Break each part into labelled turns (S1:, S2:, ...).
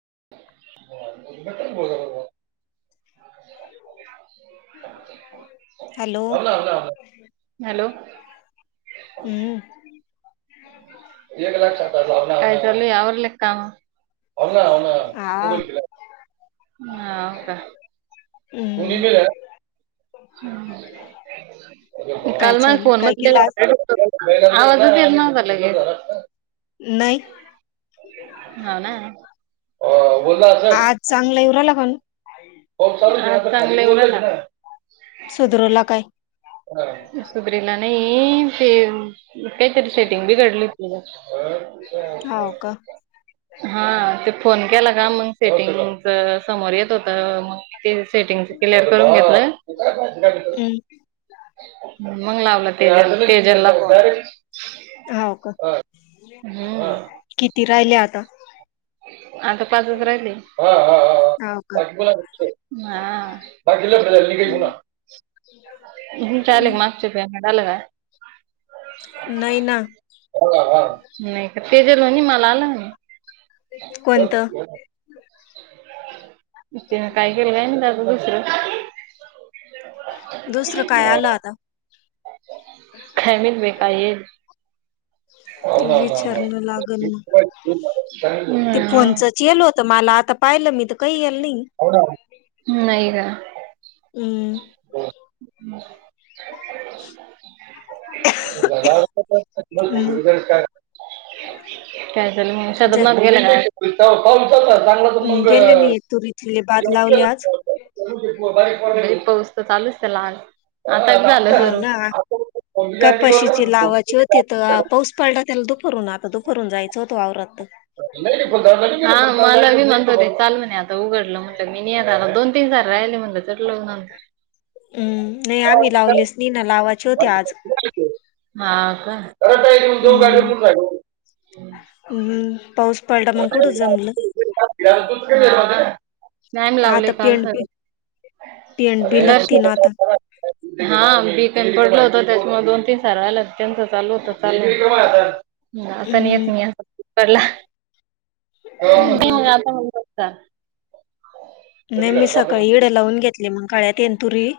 S1: [unintelligible]
S2: [unintelligible] Hello
S1: hello.
S2: हम्म.
S1: काय चाललय आवरले का कामं. होना होना
S2: हा
S1: सूडल केला. हाव का.
S2: हम्म काय
S1: काल मला
S2: चालू
S1: फोन
S2: काय केलं आज
S1: मधनं आवाजच येत नव्हता लगेच.
S2: नाही.
S1: हो ना बोलला असल.
S2: आज चांगला येऊ राहिला पण
S1: [unintelligible]
S2: सुधरवला काय
S1: सुब्रे ला नाही ते काहीतरी सेटिंग बिघडली होती.
S2: हाव का
S1: हा ते फोन केला का मग सेटिंगच समोर येत होत मग ते सेटिंगच क्लिअर करून घेतलं.
S2: हम्म.
S1: मग लावलं तेल तेजल ला फोन.
S2: हाव का
S1: अ हम्म.
S2: किती राहिले आता
S1: आता पाचच राहिली.
S2: हाव का
S1: बाकी कोण आलं होतं का [unintelligible] बाकी ल काहीला. हम्म चालेल मागचे पेमेंट आलं का?
S2: नाही ना
S1: नाही का ते जे लोणी मला आलं ना.
S2: कोणतं
S1: तिनं काय केलंय दादा दुसरं
S2: दुसरं काय आलं आता
S1: हो. [unintelligible]
S2: ते विचारलं लागल ना ते फोनचच येल होतं माल आता पाहिलं मी त काही नाही
S1: नाही ना.
S2: हम्म
S1: [unintelligible] दबाव, होता
S2: हम्म
S1: काय? काय झालं मग?
S2: जा
S1: शरदना [inaudible] पाचता चांगलं तर मग-
S2: तले, बाद
S1: जेवण
S2: लावले आज?
S1: केलं पाऊस तर चालूच आहे. ते लाल, आता झालं
S2: हाव
S1: सुरू.
S2: ना
S1: हा
S2: कपाशीची लावाची होती तर पाऊस पडला त्याला दुपरून. आता दुपरून जायचं होतं वावरात.
S1: हा मला बी म्हनत होते चाल म्हणे आता उघडला म्हणे - मी नाही येणार दोन तीन जण राहिले म्हणलं चट लगन-
S2: हम्म. नाही आमी लावलिच नी ना लावायची होती आज.
S1: हा का?
S2: हम्म
S1: [unintelligible]
S2: हम्म. पाऊस पडला मग कुठं जमलं
S1: [unintelligible] मॅम लावले
S2: आता
S1: कॉल
S2: पेंड
S1: सगळे.
S2: बी पेंड बी लागती ना आता
S1: हा बी का पडल होत. त्याच्यामुळे दोन तीन सार राहिला त्यांच चालू होत चालू- आता नाही येत
S2: हम्म
S1: मी आता
S2: हम्म, बरं
S1: [unintelligible] का.
S2: नाही
S1: कधी
S2: मी
S1: काढता आपलं
S2: सकाळी इडे लावून घेतली मग खळ्यात येन तुरी?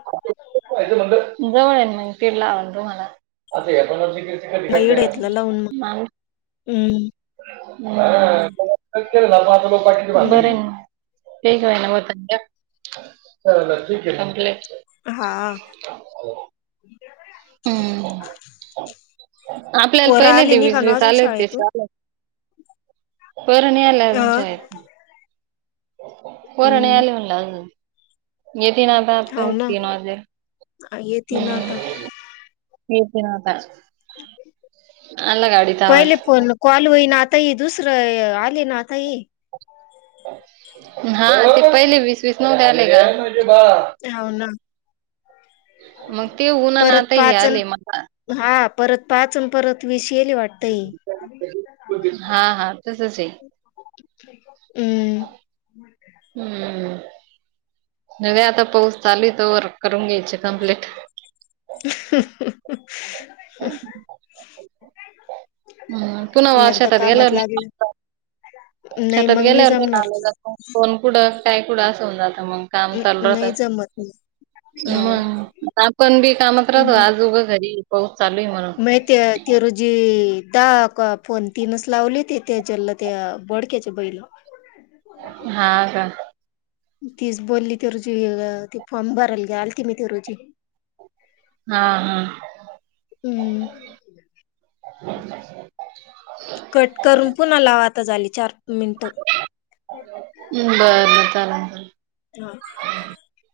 S1: जवळ आहे म. फिड ला तुमाला.
S2: इडं घेतलं लावून मग हम्म
S1: [unintelligible] बरंय
S2: हम्म.
S1: म. ठीक आहे ना [unintelligible]
S2: हा.
S1: हम्म आपल्याला
S2: पोरं
S1: पहिले
S2: आली
S1: ते
S2: नाही का
S1: वीस
S2: ना
S1: वीस
S2: अजून
S1: आले होते
S2: शाळेतून
S1: त्याचा वाले. पोर नाही आले अजून
S2: अं,
S1: शाळेत - पोरं नाही
S2: हम्म
S1: आले म्हणल अजून. येतीन आता. आता तीन वाजले.
S2: येतील आता.
S1: येतीन आता. आला गाडीचा
S2: पहिले
S1: आवाज
S2: फोन कॉल होई ना. आता- आता ही दुसरं आले ना आता हे.
S1: हा. ते पहिले वीस वीस नवते आले का?
S2: हो ना.
S1: मग ते ऊन आणि
S2: परत
S1: आता हे
S2: पाच अन
S1: आले मला
S2: हा. परत पाच अन परत विस-
S1: हा हा तसच आहे.
S2: क आहे [unintelligible]
S1: हम्म. न आता पाऊस चालूए तवर करून घ्यायचे कंप्लीट.
S2: [unintelligible]
S1: हम्
S2: का
S1: हम् पुन्हा वार शेतात गेल्यावर- [unintelligible]
S2: नाही
S1: शेतात
S2: मग नाही
S1: गेल्यावर
S2: जमणार
S1: म जात. कोन कुढं? काय कुठं? अस होवून जात. मग काम चालू
S2: अं
S1: राहत.
S2: नाही जमत नाही हो.
S1: मंग आपण बी कामात राहतो आज उगं घरी- पाऊस चालू आहे म्हणून.
S2: म ते ते रोजी- दहा कॉ फोन तीनच लावले ते त्याच्याला त्या बोडक्याच्या बहि -
S1: हा का?
S2: तीच बोलली त्या रोजी. ती फॉर्म भरायला आलती मी त्या रोजी.
S1: हा हा.
S2: हम्म. कट करून पुन्हा लावा. आता झाली चार- मिनिटं.
S1: ह्. बरं.
S2: हं.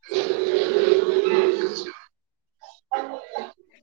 S1: [inaudible]
S2: ह